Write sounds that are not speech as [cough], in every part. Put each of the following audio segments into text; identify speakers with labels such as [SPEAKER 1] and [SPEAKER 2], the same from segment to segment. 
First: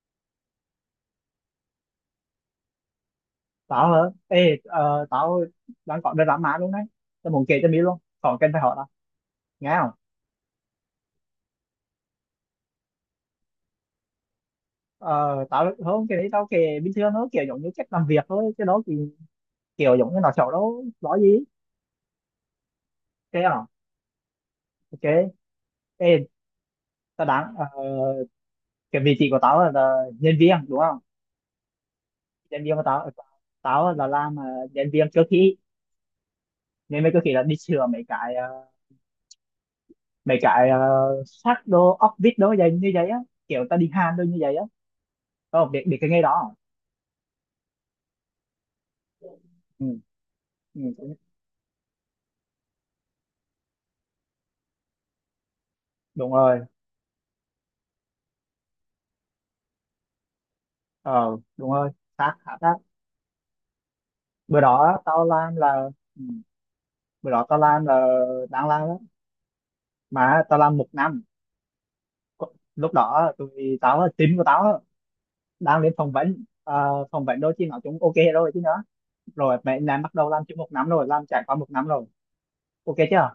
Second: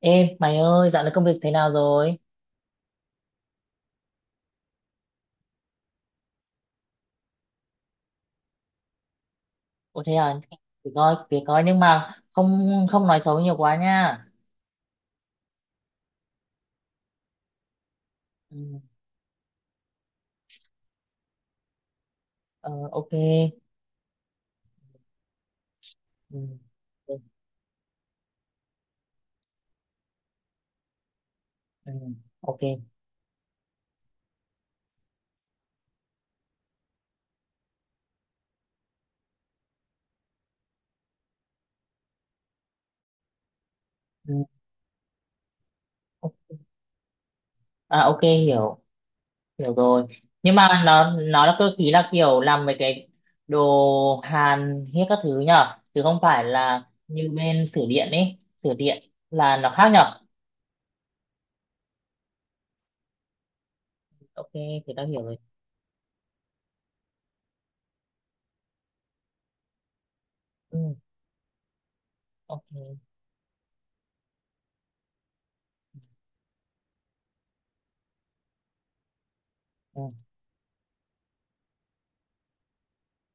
[SPEAKER 1] Ê, mày ơi, dạo này công việc thế nào rồi?
[SPEAKER 2] Tao hả? Tao đang có drama mã luôn đấy. Tao muốn kể cho mi luôn. Còn cần phải hỏi tao. Nghe không?
[SPEAKER 1] Ủa thế à, thì coi nhưng mà không không nói xấu nhiều quá nha.
[SPEAKER 2] Ờ, tao không cái đấy tao kể bình thường thôi, kiểu giống như cách làm việc thôi.
[SPEAKER 1] Ừ,
[SPEAKER 2] Cái đó thì kiểu giống như nó xấu đâu, nói gì.
[SPEAKER 1] ờ, ok.
[SPEAKER 2] Ok không? Ok. Ê,
[SPEAKER 1] Ừ, ừ,
[SPEAKER 2] tao đang cái vị trí của tao là nhân viên đúng không?
[SPEAKER 1] ừ, ok.
[SPEAKER 2] Nhân viên của tao tao làm nhân viên cơ khí. Nên viên cơ khí là đi sửa mấy cái mấy cái ờ, sắt đồ, ốc vít đồ vậy như vậy á. Kiểu tao đi hàn đồ
[SPEAKER 1] Ừ,
[SPEAKER 2] như vậy á. Không, biết biết cái nghề
[SPEAKER 1] ok.
[SPEAKER 2] đó, không?
[SPEAKER 1] À, ok, hiểu
[SPEAKER 2] Ừ.
[SPEAKER 1] rồi. Nhưng mà nó
[SPEAKER 2] Ừ.
[SPEAKER 1] nó là cơ khí, là kiểu làm mấy cái đồ hàn hết các thứ nhở, chứ không
[SPEAKER 2] Đúng
[SPEAKER 1] phải
[SPEAKER 2] rồi,
[SPEAKER 1] là như bên sửa điện ấy, sửa điện là nó khác nhở.
[SPEAKER 2] ờ đúng rồi, xác khá xác.
[SPEAKER 1] Ok,
[SPEAKER 2] Bữa
[SPEAKER 1] thì
[SPEAKER 2] đó
[SPEAKER 1] tao hiểu
[SPEAKER 2] tao
[SPEAKER 1] rồi.
[SPEAKER 2] làm là ừ, bữa đó tao làm là đang làm đó mà tao làm
[SPEAKER 1] Ừ,
[SPEAKER 2] một năm. Có- lúc
[SPEAKER 1] ok.
[SPEAKER 2] đó tụi tao là team của tao á, đang lên phỏng vấn. Ờ, phỏng vấn đôi khi nói chúng ok rồi chứ nữa, rồi mẹ làm
[SPEAKER 1] Ừ,
[SPEAKER 2] bắt đầu làm chung một năm rồi làm trải qua một năm rồi. Ok chưa?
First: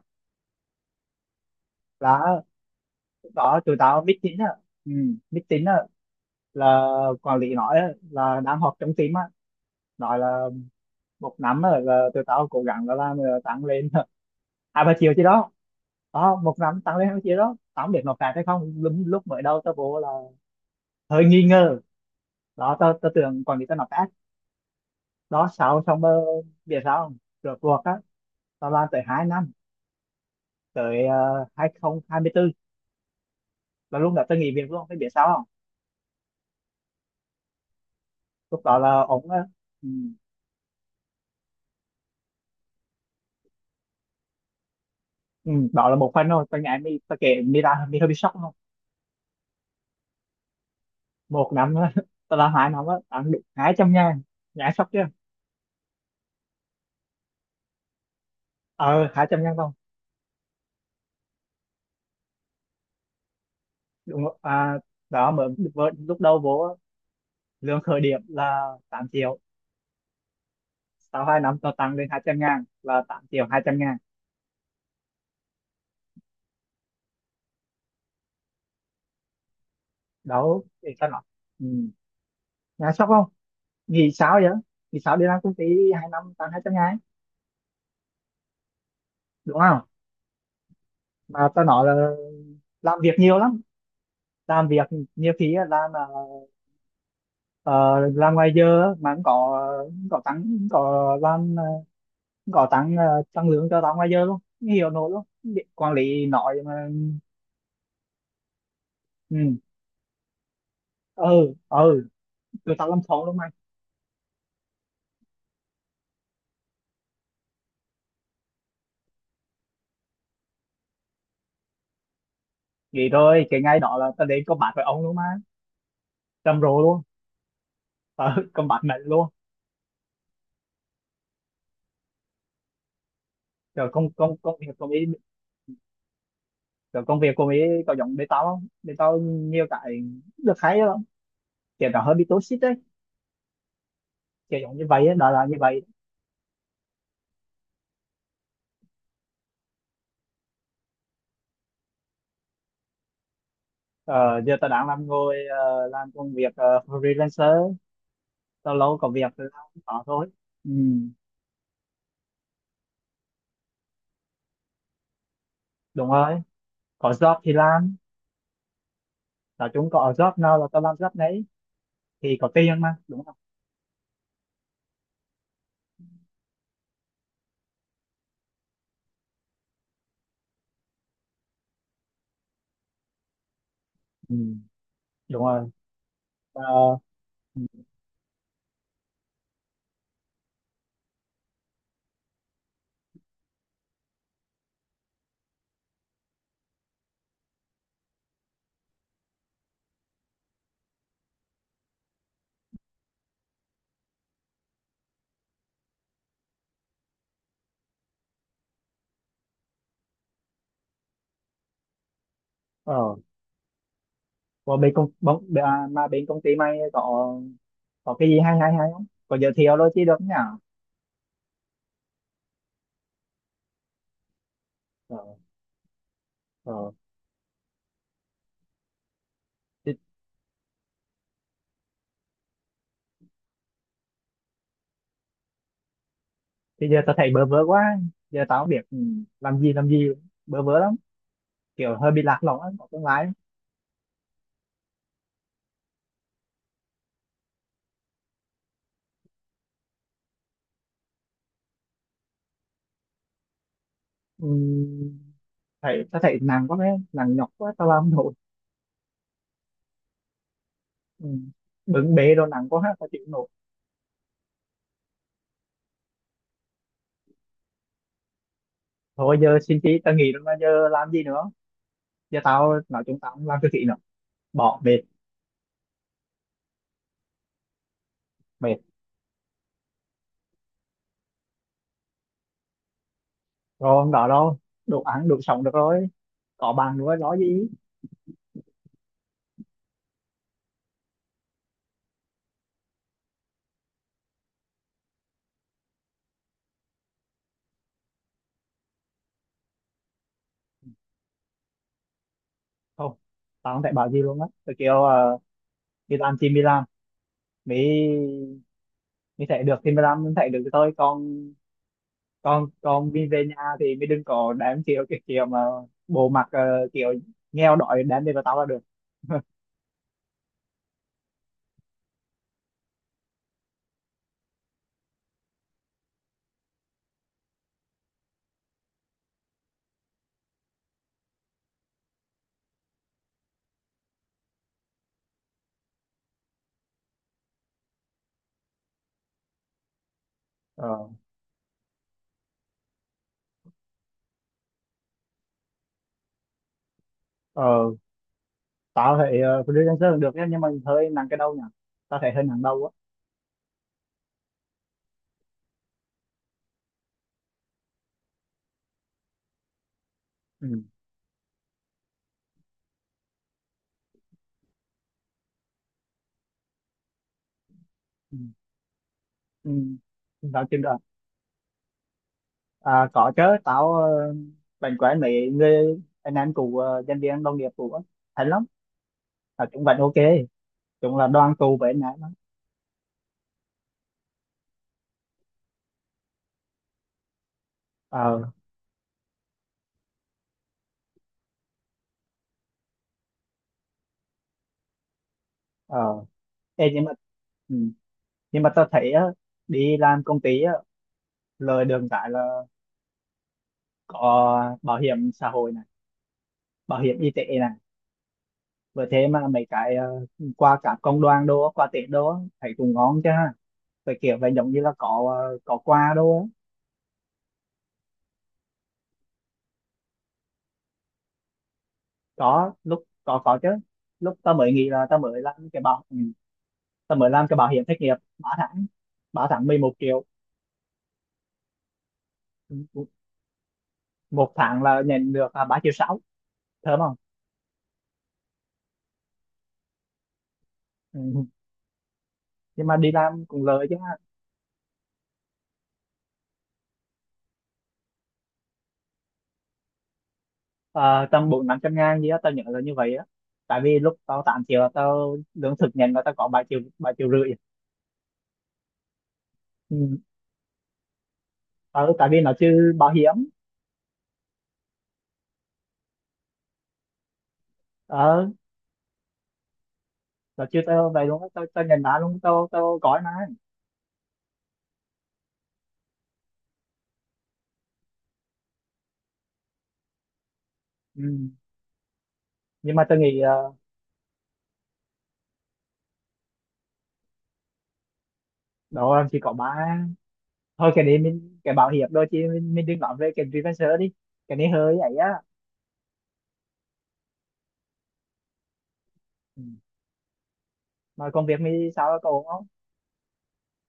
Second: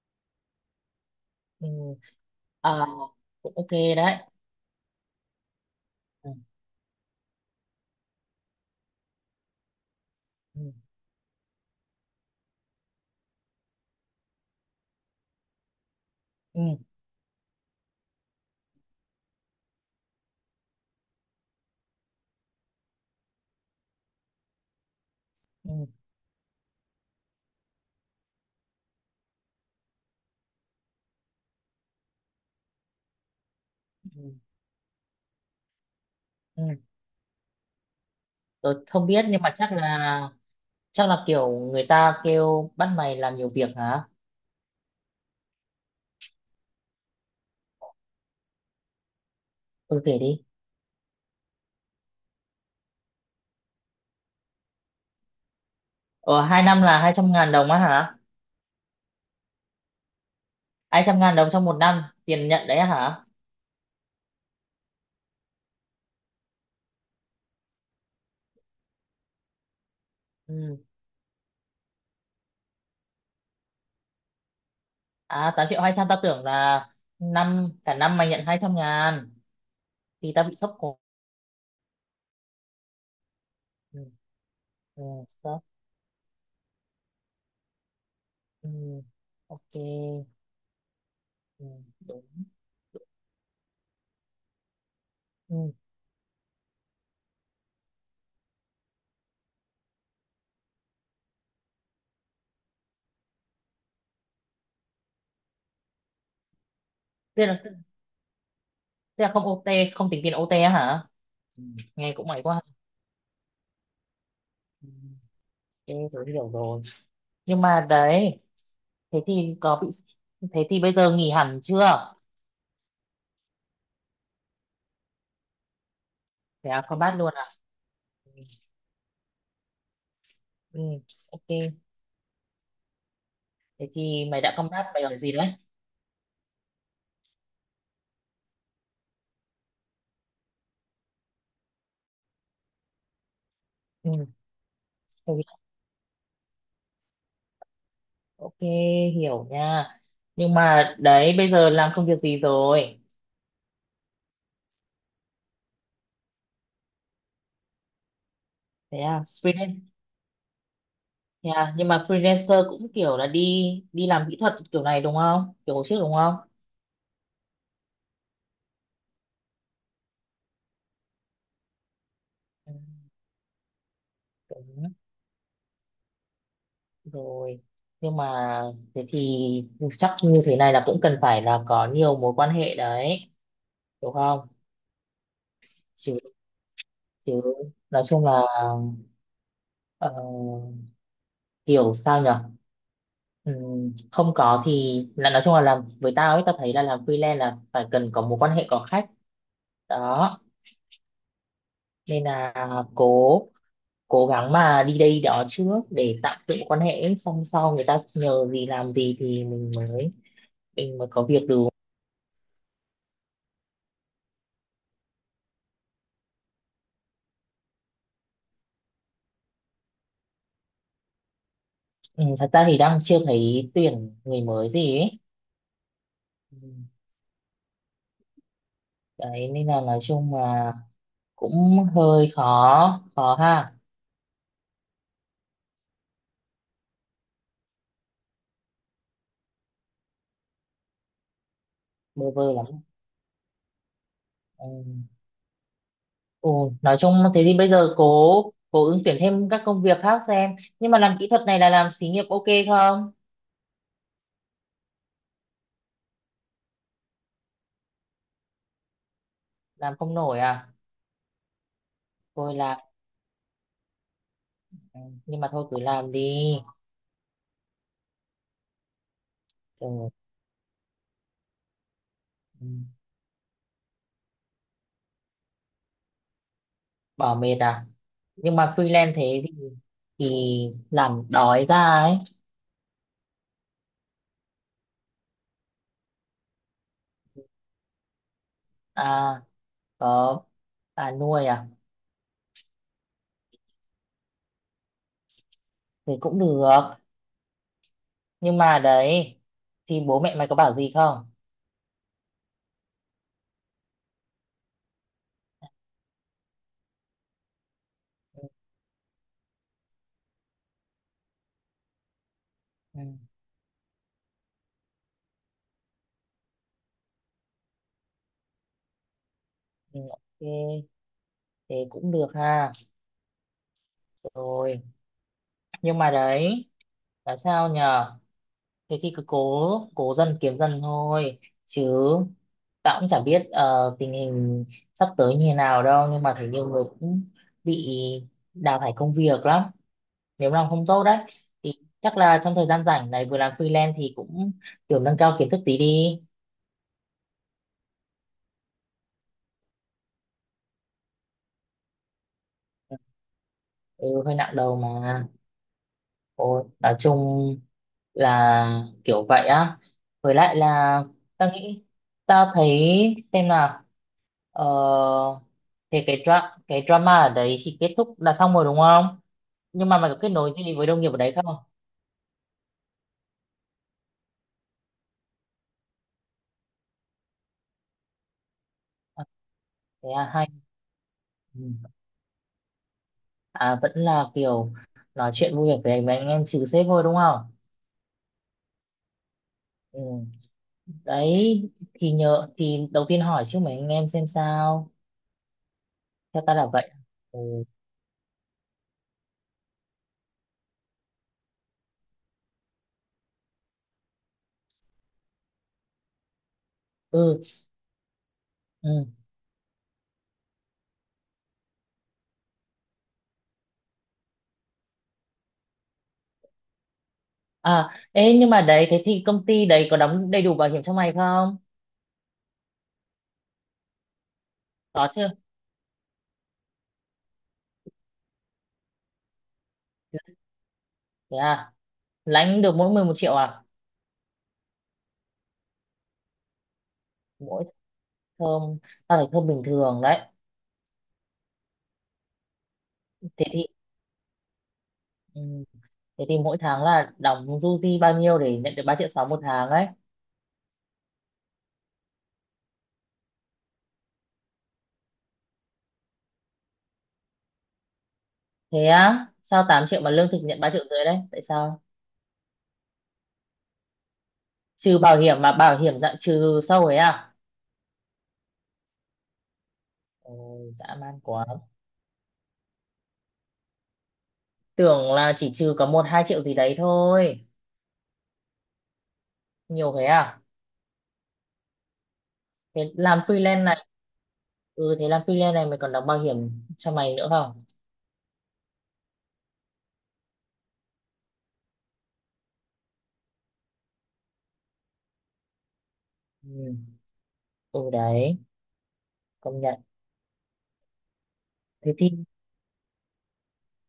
[SPEAKER 1] ừ.
[SPEAKER 2] Là
[SPEAKER 1] À,
[SPEAKER 2] lúc
[SPEAKER 1] cũng
[SPEAKER 2] đó
[SPEAKER 1] ok
[SPEAKER 2] tụi tao
[SPEAKER 1] đấy.
[SPEAKER 2] biết tính á, ừ, biết tính á,
[SPEAKER 1] Ừ.
[SPEAKER 2] là quản lý nói á, là đang họp trong team á, nói là
[SPEAKER 1] Ừ,
[SPEAKER 2] một năm á, là tụi tao cố gắng là làm tăng lên [laughs] 2-3 triệu chứ đó. Ờ, một
[SPEAKER 1] ừ,
[SPEAKER 2] năm tăng lên 20 triệu đó, tao không biết nộp phạt hay không. Lúc, lúc mới đầu tao vô là hơi nghi ngờ. Đó tao tao tưởng quản lý tao nộp phạt đó,
[SPEAKER 1] ừ,
[SPEAKER 2] sau xong biết sao không, rượt cuộc á tao làm tới 2 năm, tới 2024 là lúc đó
[SPEAKER 1] ừ.
[SPEAKER 2] tao nghỉ việc luôn. Phải biết sao không?
[SPEAKER 1] Ừ.
[SPEAKER 2] Lúc đó
[SPEAKER 1] Tôi
[SPEAKER 2] là
[SPEAKER 1] không biết
[SPEAKER 2] ổng á,
[SPEAKER 1] nhưng mà chắc
[SPEAKER 2] ừ,
[SPEAKER 1] là chắc là kiểu người ta kêu bắt mày làm nhiều việc hả?
[SPEAKER 2] ừ, đó là một phần thôi. Tao nhảy mi, tao kể mi ra mi hơi bị sốc luôn.
[SPEAKER 1] Ừ kể đi.
[SPEAKER 2] Một năm á, [laughs] tao làm hai năm á tao ăn được 200.000. Nhảy sốc chưa?
[SPEAKER 1] Ờ hai năm là hai trăm ngàn đồng á hả?
[SPEAKER 2] Ờ 200.000 không,
[SPEAKER 1] Hai trăm ngàn đồng trong một năm tiền nhận đấy á hả?
[SPEAKER 2] đúng rồi. À, đó mới vừa- lúc đầu vô á, lương khởi điểm là 8 triệu,
[SPEAKER 1] Ừ.
[SPEAKER 2] sau 2 năm tao tăng lên 200.000 là 8.200.000.
[SPEAKER 1] À 8 triệu 200 tao tưởng là năm cả năm mày nhận 200 ngàn thì tao bị
[SPEAKER 2] Đó
[SPEAKER 1] sốc
[SPEAKER 2] để
[SPEAKER 1] cổ.
[SPEAKER 2] cho nó, ừ, nghe sốc không?
[SPEAKER 1] Ừ.
[SPEAKER 2] Nghĩ sao vậy? Nghĩ
[SPEAKER 1] Ừ.
[SPEAKER 2] sao đi làm công
[SPEAKER 1] Sốc.
[SPEAKER 2] ty 2 năm tăng 200.000,
[SPEAKER 1] Ừ.
[SPEAKER 2] đúng
[SPEAKER 1] Ok.
[SPEAKER 2] không? Mà tao
[SPEAKER 1] Ừ.
[SPEAKER 2] nói là
[SPEAKER 1] Đúng.
[SPEAKER 2] làm việc nhiều lắm, làm việc nhiều khi á,
[SPEAKER 1] Ừ.
[SPEAKER 2] làm ngoài giờ á, mà cũng có tăng, cũng có làm cũng có tăng tăng lương cho tao ngoài giờ luôn, không hiểu nổi luôn. Quản lý nói mà
[SPEAKER 1] Thế là không
[SPEAKER 2] ừ
[SPEAKER 1] OT, không tính tiền OT á hả?
[SPEAKER 2] ừ
[SPEAKER 1] Ừ.
[SPEAKER 2] ừ,
[SPEAKER 1] Nghe cũng mày quá.
[SPEAKER 2] tụi tao làm khổ luôn mà.
[SPEAKER 1] Ha. Em tớ hiểu rồi. Nhưng mà đấy, thế thì có bị, thế thì bây giờ nghỉ hẳn chưa?
[SPEAKER 2] Vậy thôi cái ngay đó là tao đến combat với ông luôn mà, trầm
[SPEAKER 1] Thế
[SPEAKER 2] rồ
[SPEAKER 1] à,
[SPEAKER 2] luôn.
[SPEAKER 1] combat luôn à?
[SPEAKER 2] Tao
[SPEAKER 1] Ừ,
[SPEAKER 2] [laughs] combat mạnh luôn.
[SPEAKER 1] ừ, ok.
[SPEAKER 2] rồi
[SPEAKER 1] Thế
[SPEAKER 2] công
[SPEAKER 1] thì
[SPEAKER 2] công
[SPEAKER 1] mày đã
[SPEAKER 2] công việc
[SPEAKER 1] combat
[SPEAKER 2] của mỹ,
[SPEAKER 1] mày ở gì đấy?
[SPEAKER 2] rồi công việc của mỹ có giống bên tao không? Bên tao nhiều cái được hay lắm, kiểu nó hơi bị toxic đấy,
[SPEAKER 1] Ừ,
[SPEAKER 2] kiểu giống như vậy ấy, đó
[SPEAKER 1] tớ
[SPEAKER 2] là như
[SPEAKER 1] hiểu.
[SPEAKER 2] vậy.
[SPEAKER 1] Ok, hiểu nha. Nhưng mà đấy, bây giờ làm công việc gì rồi?
[SPEAKER 2] Ờ, giờ tao đang làm ngồi làm công việc freelancer. Tao
[SPEAKER 1] Thế
[SPEAKER 2] lâu có
[SPEAKER 1] à,
[SPEAKER 2] việc thì tao cũng
[SPEAKER 1] freelance.
[SPEAKER 2] có thôi. Ừ,
[SPEAKER 1] Thế à, nhưng mà freelancer cũng kiểu là đi đi làm kỹ thuật kiểu này đúng không? Kiểu hồi trước
[SPEAKER 2] đúng
[SPEAKER 1] đúng không?
[SPEAKER 2] rồi, có job thì làm. Nói chung có job nào là tao làm job đấy, thì có
[SPEAKER 1] Ừ,
[SPEAKER 2] tiền mà đúng không.
[SPEAKER 1] đúng. Rồi nhưng mà thế thì chắc như thế này là cũng cần phải là có nhiều mối quan hệ đấy, hiểu
[SPEAKER 2] Ừ,
[SPEAKER 1] không?
[SPEAKER 2] đúng rồi.
[SPEAKER 1] chứ
[SPEAKER 2] Ờ,
[SPEAKER 1] chứ
[SPEAKER 2] ừ,
[SPEAKER 1] nói chung là ờ, kiểu sao nhở. Không có thì là nói chung là làm với tao ấy, tao thấy là làm freelance là phải cần có mối quan hệ, có khách đó, nên là cố cố gắng mà đi đây đó trước để tạo dựng quan hệ, xong sau người ta nhờ gì làm gì thì mình mới có việc được.
[SPEAKER 2] ờ còn bên công bóng à, mà bên công ty mày có cái gì hay hay hay không? Có giới thiệu đôi chứ được nhỉ?
[SPEAKER 1] Ừ, thật ra thì đang chưa thấy tuyển người mới gì
[SPEAKER 2] Ờ,
[SPEAKER 1] ấy. Ừ.
[SPEAKER 2] ờ.
[SPEAKER 1] Đấy nên là
[SPEAKER 2] Thì,
[SPEAKER 1] nói chung là cũng hơi khó khó ha,
[SPEAKER 2] thì giờ tao thấy bơ vơ quá, giờ tao không biết ừ, làm gì làm gì, bơ vơ lắm, kiểu hơi bị
[SPEAKER 1] bơ
[SPEAKER 2] lạc
[SPEAKER 1] vơ
[SPEAKER 2] lõng
[SPEAKER 1] lắm,
[SPEAKER 2] á, có tương lai.
[SPEAKER 1] ừ. Ừ, nói chung thế thì bây giờ cố cố ứng tuyển thêm các công việc khác xem, nhưng mà làm kỹ thuật này là làm xí nghiệp ok không?
[SPEAKER 2] Ừ, thấy tao thấy nặng quá mấy, nặng nhọc quá tao làm không nổi.
[SPEAKER 1] Làm không nổi à?
[SPEAKER 2] Ừ. Bưng bê rồi
[SPEAKER 1] Thôi
[SPEAKER 2] nặng
[SPEAKER 1] làm,
[SPEAKER 2] quá ha, tao chịu không nổi.
[SPEAKER 1] ừ. Nhưng mà thôi cứ làm đi,
[SPEAKER 2] Thôi giờ xin chí
[SPEAKER 1] ừ.
[SPEAKER 2] tao nghỉ rồi mà giờ làm gì nữa? Giờ
[SPEAKER 1] Ừ.
[SPEAKER 2] tao nói chúng tao không làm cái gì nữa, bỏ mệt,
[SPEAKER 1] Bỏ mệt à? Nhưng mà
[SPEAKER 2] mệt
[SPEAKER 1] freelance thế thì làm đói ra ấy.
[SPEAKER 2] rồi không đó đâu, đủ ăn đủ sống được rồi, có bạn nữa nói gì.
[SPEAKER 1] À, có bà nuôi à? Thì cũng được, nhưng mà đấy thì bố mẹ mày có bảo gì không?
[SPEAKER 2] Không, tao không thể bảo gì luôn á. Tôi kiểu đi làm thì đi làm, mới mới thể được thì mới làm, mới thể được thì thôi con, con
[SPEAKER 1] Ừ,
[SPEAKER 2] con đi về nhà thì mới đừng có đám kiểu cái kiểu mà bộ mặt kiểu nghèo đói đám về vào tao là được.
[SPEAKER 1] ừ, ok, thế cũng được ha. Rồi nhưng mà đấy là sao nhờ, thế thì cứ cố cố dần kiếm dần thôi chứ. Tao cũng chả biết tình hình sắp tới như thế nào đâu, nhưng mà thấy nhiều người cũng bị đào thải công việc lắm nếu làm không tốt
[SPEAKER 2] Ờ
[SPEAKER 1] đấy, thì chắc là trong thời gian rảnh này vừa làm freelance thì cũng kiểu nâng cao kiến thức tí đi.
[SPEAKER 2] ờ, tao thấy freelancer cũng được nhá, nhưng mà hơi nặng cái đầu nhỉ, tao thấy hơi nặng đầu á.
[SPEAKER 1] Ừ, hơi nặng đầu mà. Ồ, nói chung là kiểu vậy á, với lại
[SPEAKER 2] Ừ
[SPEAKER 1] là ta nghĩ, ta thấy xem là, ờ, thì cái drama ở đấy thì kết thúc là
[SPEAKER 2] ừ
[SPEAKER 1] xong rồi đúng không?
[SPEAKER 2] ừ,
[SPEAKER 1] Nhưng mà mày có kết nối
[SPEAKER 2] tao
[SPEAKER 1] gì
[SPEAKER 2] chịu
[SPEAKER 1] với
[SPEAKER 2] được.
[SPEAKER 1] đồng nghiệp ở đấy không?
[SPEAKER 2] À, có chứ, tao uh, bạn quen mấy người, anh em cũ nhân viên đồng nghiệp cũ á, thấy lắm.
[SPEAKER 1] À,
[SPEAKER 2] À, cũng vẫn
[SPEAKER 1] thế
[SPEAKER 2] ok,
[SPEAKER 1] à, hay.
[SPEAKER 2] chung là đoàn tụ với
[SPEAKER 1] Ừ.
[SPEAKER 2] anh em á.
[SPEAKER 1] À vẫn là kiểu nói chuyện vui vẻ với mấy anh em, trừ sếp thôi đúng không?
[SPEAKER 2] Ờ
[SPEAKER 1] Ừ. Đấy thì nhờ thì đầu tiên hỏi chứ mấy anh em xem sao,
[SPEAKER 2] ờ.
[SPEAKER 1] theo ta là
[SPEAKER 2] Ê,
[SPEAKER 1] vậy.
[SPEAKER 2] nhưng mà
[SPEAKER 1] Ừ.
[SPEAKER 2] ừ, nhưng mà tao thấy á, đi làm công ty á, lời đường cái là có bảo hiểm xã hội này, bảo hiểm y tế này,
[SPEAKER 1] Ừ.
[SPEAKER 2] với thế mà mấy cái qua cả công đoàn đô, qua Tết đô á, thấy cũng ngon chứ ha, về kiểu là giống như là có có quà đô á.
[SPEAKER 1] À, ê, nhưng mà đấy, thế thì công ty đấy có đóng đầy đủ bảo hiểm cho mày không?
[SPEAKER 2] Có lúc có chứ. Lúc tao mới nghĩ là
[SPEAKER 1] Có
[SPEAKER 2] tao
[SPEAKER 1] chưa?
[SPEAKER 2] mới làm cái bảo, ừ, tao mới làm cái bảo hiểm thất nghiệp ba tháng, ba tháng 11 triệu.
[SPEAKER 1] Thế à, lãnh được mỗi mười
[SPEAKER 2] Ừ,
[SPEAKER 1] một triệu à?
[SPEAKER 2] một tháng là nhận được à, 3,6 triệu. Thơm không?
[SPEAKER 1] Mỗi thơm, tao thấy thơm bình thường đấy.
[SPEAKER 2] Ừ. Nhưng mà đi làm
[SPEAKER 1] Thế
[SPEAKER 2] cũng
[SPEAKER 1] thì,
[SPEAKER 2] lợi chứ ha.
[SPEAKER 1] ừ, thế thì mỗi tháng là đóng du di bao nhiêu để nhận được 3 triệu 6 một tháng ấy?
[SPEAKER 2] Ờ, tầm 400-500 ngàn gì á tao nhớ là như vậy á, tại vì lúc tao 8 triệu là tao lương thực nhận là tao có 3 triệu, 3 triệu rưỡi.
[SPEAKER 1] Thế á, sao 8 triệu mà
[SPEAKER 2] Ừ.
[SPEAKER 1] lương thực nhận 3 triệu rưỡi đấy? Tại sao?
[SPEAKER 2] Ờ, tại vì nó chưa bảo hiểm.
[SPEAKER 1] Trừ bảo hiểm mà bảo hiểm dạng trừ sâu ấy à?
[SPEAKER 2] Ờ nó
[SPEAKER 1] Ôi,
[SPEAKER 2] chưa
[SPEAKER 1] dã
[SPEAKER 2] tao
[SPEAKER 1] man
[SPEAKER 2] vậy luôn
[SPEAKER 1] quá.
[SPEAKER 2] á. Tao tao nhận đã luôn, tao tao có mà.
[SPEAKER 1] Tưởng là chỉ trừ có một hai triệu gì đấy thôi. Nhiều thế à?
[SPEAKER 2] Ừ.
[SPEAKER 1] Thế
[SPEAKER 2] Nhưng mà tao
[SPEAKER 1] làm
[SPEAKER 2] nghĩ
[SPEAKER 1] freelance
[SPEAKER 2] ờ,
[SPEAKER 1] này, ừ thế làm freelance này mày còn đóng bảo hiểm cho mày nữa không?
[SPEAKER 2] đó là chỉ có ba, thôi cái đấy mình cái bảo hiểm đôi chứ mình đừng nói về cái freelancer đi, cái này hơi ấy á.
[SPEAKER 1] Ừ. Ừ đấy, công
[SPEAKER 2] Ừ.
[SPEAKER 1] nhận.
[SPEAKER 2] Mà công việc mình
[SPEAKER 1] Thế thì
[SPEAKER 2] sao có ổn không?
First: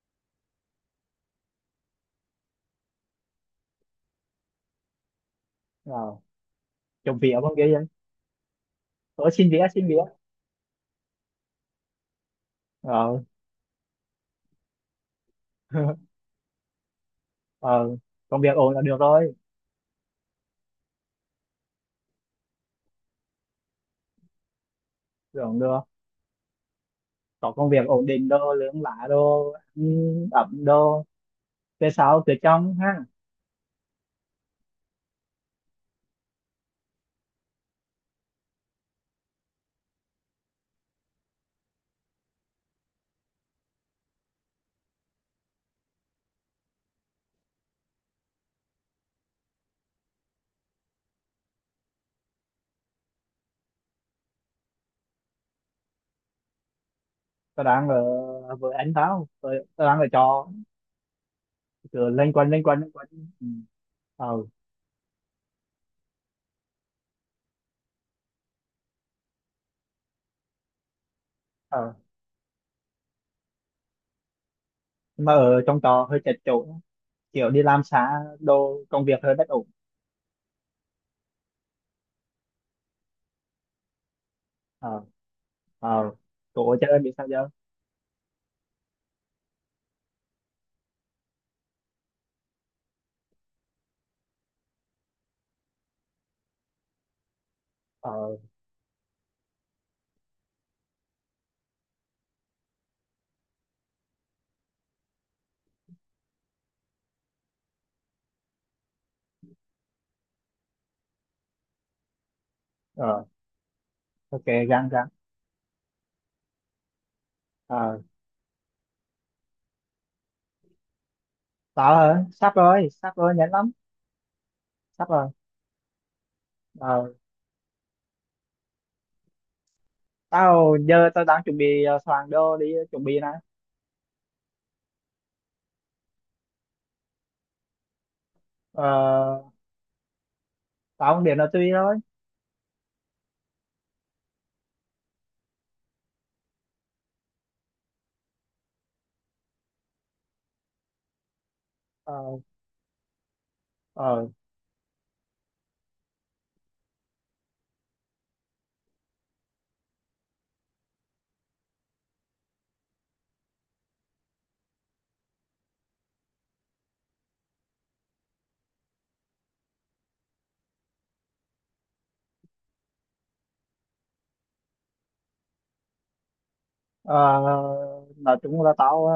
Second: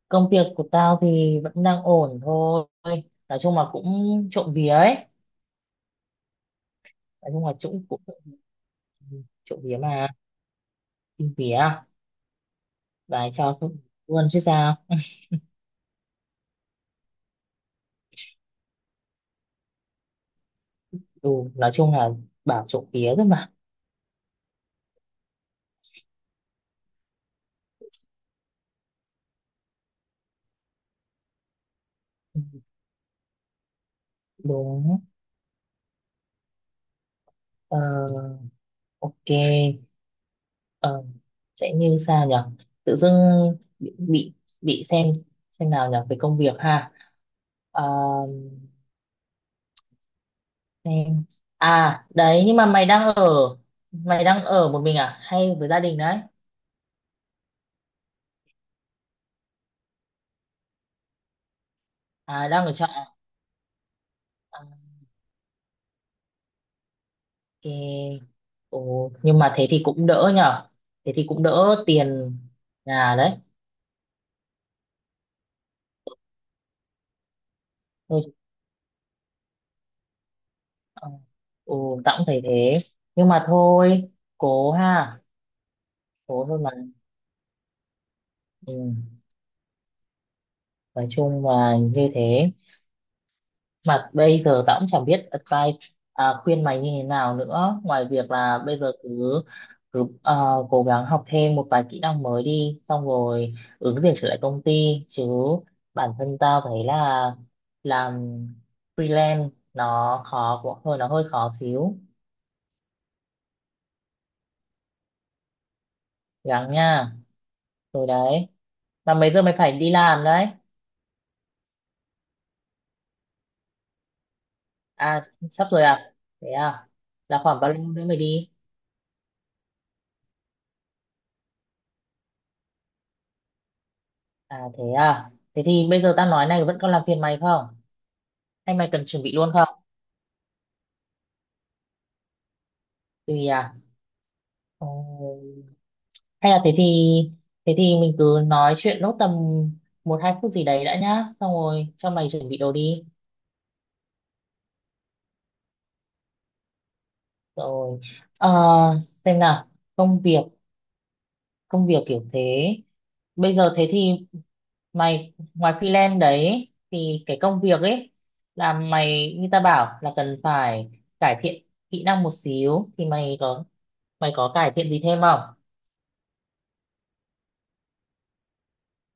[SPEAKER 1] công việc của tao thì vẫn đang ổn thôi, nói chung là cũng trộm vía ấy.
[SPEAKER 2] Ờ. Trộm
[SPEAKER 1] Nói
[SPEAKER 2] vía
[SPEAKER 1] chung
[SPEAKER 2] con
[SPEAKER 1] là
[SPEAKER 2] kia vậy.
[SPEAKER 1] cũng cũng
[SPEAKER 2] Ờ xin
[SPEAKER 1] trộm
[SPEAKER 2] vía
[SPEAKER 1] vía
[SPEAKER 2] xin vía.
[SPEAKER 1] mà, trộm vía
[SPEAKER 2] Ờ
[SPEAKER 1] và cho luôn chứ sao.
[SPEAKER 2] [laughs] ờ, công việc ổn là được rồi.
[SPEAKER 1] Ừ nói chung là bảo trộm vía thôi mà.
[SPEAKER 2] Tưởng được có công việc ổn định đồ lương lá đồ ăn ẩm đồ về sau về
[SPEAKER 1] Ừ,
[SPEAKER 2] trong ha.
[SPEAKER 1] đúng, ờ, ok, ờ, sẽ như sao nhở, tự dưng bị bị, bị xem nào nhở về công việc ha. Ờ, em. À đấy nhưng mà mày đang ở một mình à hay với gia đình đấy?
[SPEAKER 2] Tao đang ở với anh tao, tao đang ở trọ, cứ lên
[SPEAKER 1] À
[SPEAKER 2] quanh lên
[SPEAKER 1] đang ở
[SPEAKER 2] quanh
[SPEAKER 1] trọ
[SPEAKER 2] lên quanh.
[SPEAKER 1] à?
[SPEAKER 2] Ừ. Ờ
[SPEAKER 1] À, ok. Ồ, nhưng mà thế thì cũng đỡ nhở, thế thì cũng đỡ
[SPEAKER 2] ờ.
[SPEAKER 1] tiền nhà đấy.
[SPEAKER 2] Nhưng mà ở trong trọ hơi chật chội, kiểu đi làm xa
[SPEAKER 1] Thôi
[SPEAKER 2] đồ, công việc hơi bất ổn.
[SPEAKER 1] ờ, ồ tao cũng thấy thế, nhưng mà thôi cố
[SPEAKER 2] Ờ
[SPEAKER 1] ha,
[SPEAKER 2] ờ,
[SPEAKER 1] cố thôi mà.
[SPEAKER 2] cổ chơi bị sao giờ.
[SPEAKER 1] Ừ. Nói chung là như thế, mà bây giờ tao cũng chẳng biết advice, à, khuyên mày như thế nào nữa ngoài việc
[SPEAKER 2] Ờ
[SPEAKER 1] là bây giờ cứ cứ cố gắng học thêm một vài kỹ năng mới đi, xong rồi ứng tuyển trở lại công ty chứ. Bản thân tao thấy là làm freelance nó khó, cũng hơi nó hơi khó xíu.
[SPEAKER 2] ờ ok, gắng gắng.
[SPEAKER 1] Gắng nha.
[SPEAKER 2] Ờ,
[SPEAKER 1] Rồi đấy, mà mấy giờ mày phải đi làm đấy?
[SPEAKER 2] tao hả, sắp rồi sắp rồi, nhanh lắm, sắp
[SPEAKER 1] À
[SPEAKER 2] rồi.
[SPEAKER 1] sắp rồi à, thế à,
[SPEAKER 2] Ờ.
[SPEAKER 1] là khoảng bao lâu nữa mày đi?
[SPEAKER 2] Tao giờ tao đang chuẩn bị soạn đồ đi, chuẩn bị này.
[SPEAKER 1] À thế à, thế thì bây giờ tao nói này vẫn còn làm phiền mày không? Anh
[SPEAKER 2] Ờ,
[SPEAKER 1] mày cần chuẩn bị luôn không?
[SPEAKER 2] tao không biết là tùy thôi.
[SPEAKER 1] Tùy à? Ờ, hay là thế thì, thế thì mình cứ nói chuyện nốt tầm một hai phút gì đấy đã nhá. Xong rồi cho mày
[SPEAKER 2] Ờ,
[SPEAKER 1] chuẩn bị đồ đi.
[SPEAKER 2] ờ,
[SPEAKER 1] Rồi. Ờ, xem nào, công việc, công việc kiểu thế. Bây giờ thế thì mày ngoài freelance đấy thì cái công việc ấy, là mày như ta bảo là cần phải cải thiện kỹ năng một xíu, thì mày có cải thiện gì thêm không?
[SPEAKER 2] ờ, nói chung là tao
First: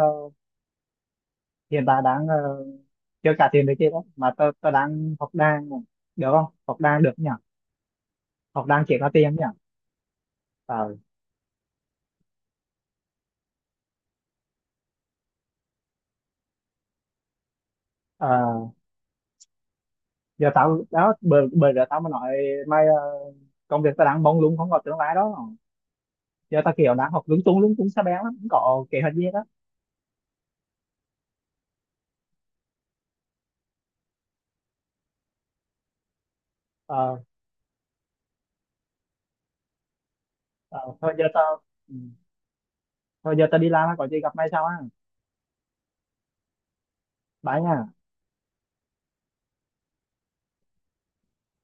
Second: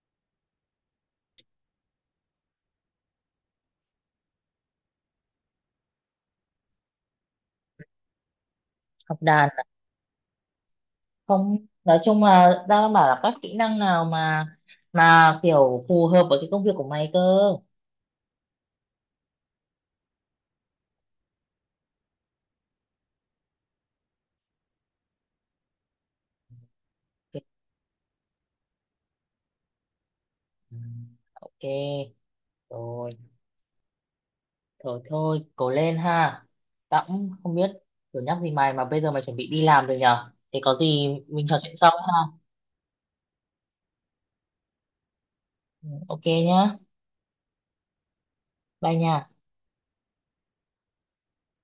[SPEAKER 2] hiện tại đang chưa trả tiền được kia đó mà tao tao đang học đàn này. Được không? Học đàn được nhỉ, học đàn chỉ có
[SPEAKER 1] Học
[SPEAKER 2] tiền nhỉ.
[SPEAKER 1] đàn
[SPEAKER 2] Ờ,
[SPEAKER 1] không, nói chung là đang bảo là các kỹ năng nào mà kiểu phù hợp với cái công việc của mày cơ.
[SPEAKER 2] ờ, giờ tao đó bởi bởi giờ tao mới nói mày công việc tao đang mông lung không có tương lai đó. Giờ tao kiểu đang học
[SPEAKER 1] Kiểu,
[SPEAKER 2] lung tung xa bén lắm, không có kế hoạch gì đó.
[SPEAKER 1] ừ, ok, rồi thôi thôi cố lên ha. Tao
[SPEAKER 2] Ờ,
[SPEAKER 1] cũng không biết kiểu nhắc gì mày, mà bây giờ mày chuẩn bị đi làm rồi nhở, thế có
[SPEAKER 2] ờ,
[SPEAKER 1] gì
[SPEAKER 2] thôi giờ
[SPEAKER 1] mình trò
[SPEAKER 2] tao
[SPEAKER 1] chuyện sau
[SPEAKER 2] ừ,
[SPEAKER 1] ha.
[SPEAKER 2] thôi giờ tao đi làm á, có gì gặp mày sau á.
[SPEAKER 1] Ừ, ok nhá.
[SPEAKER 2] Bye nha.
[SPEAKER 1] Bye nha.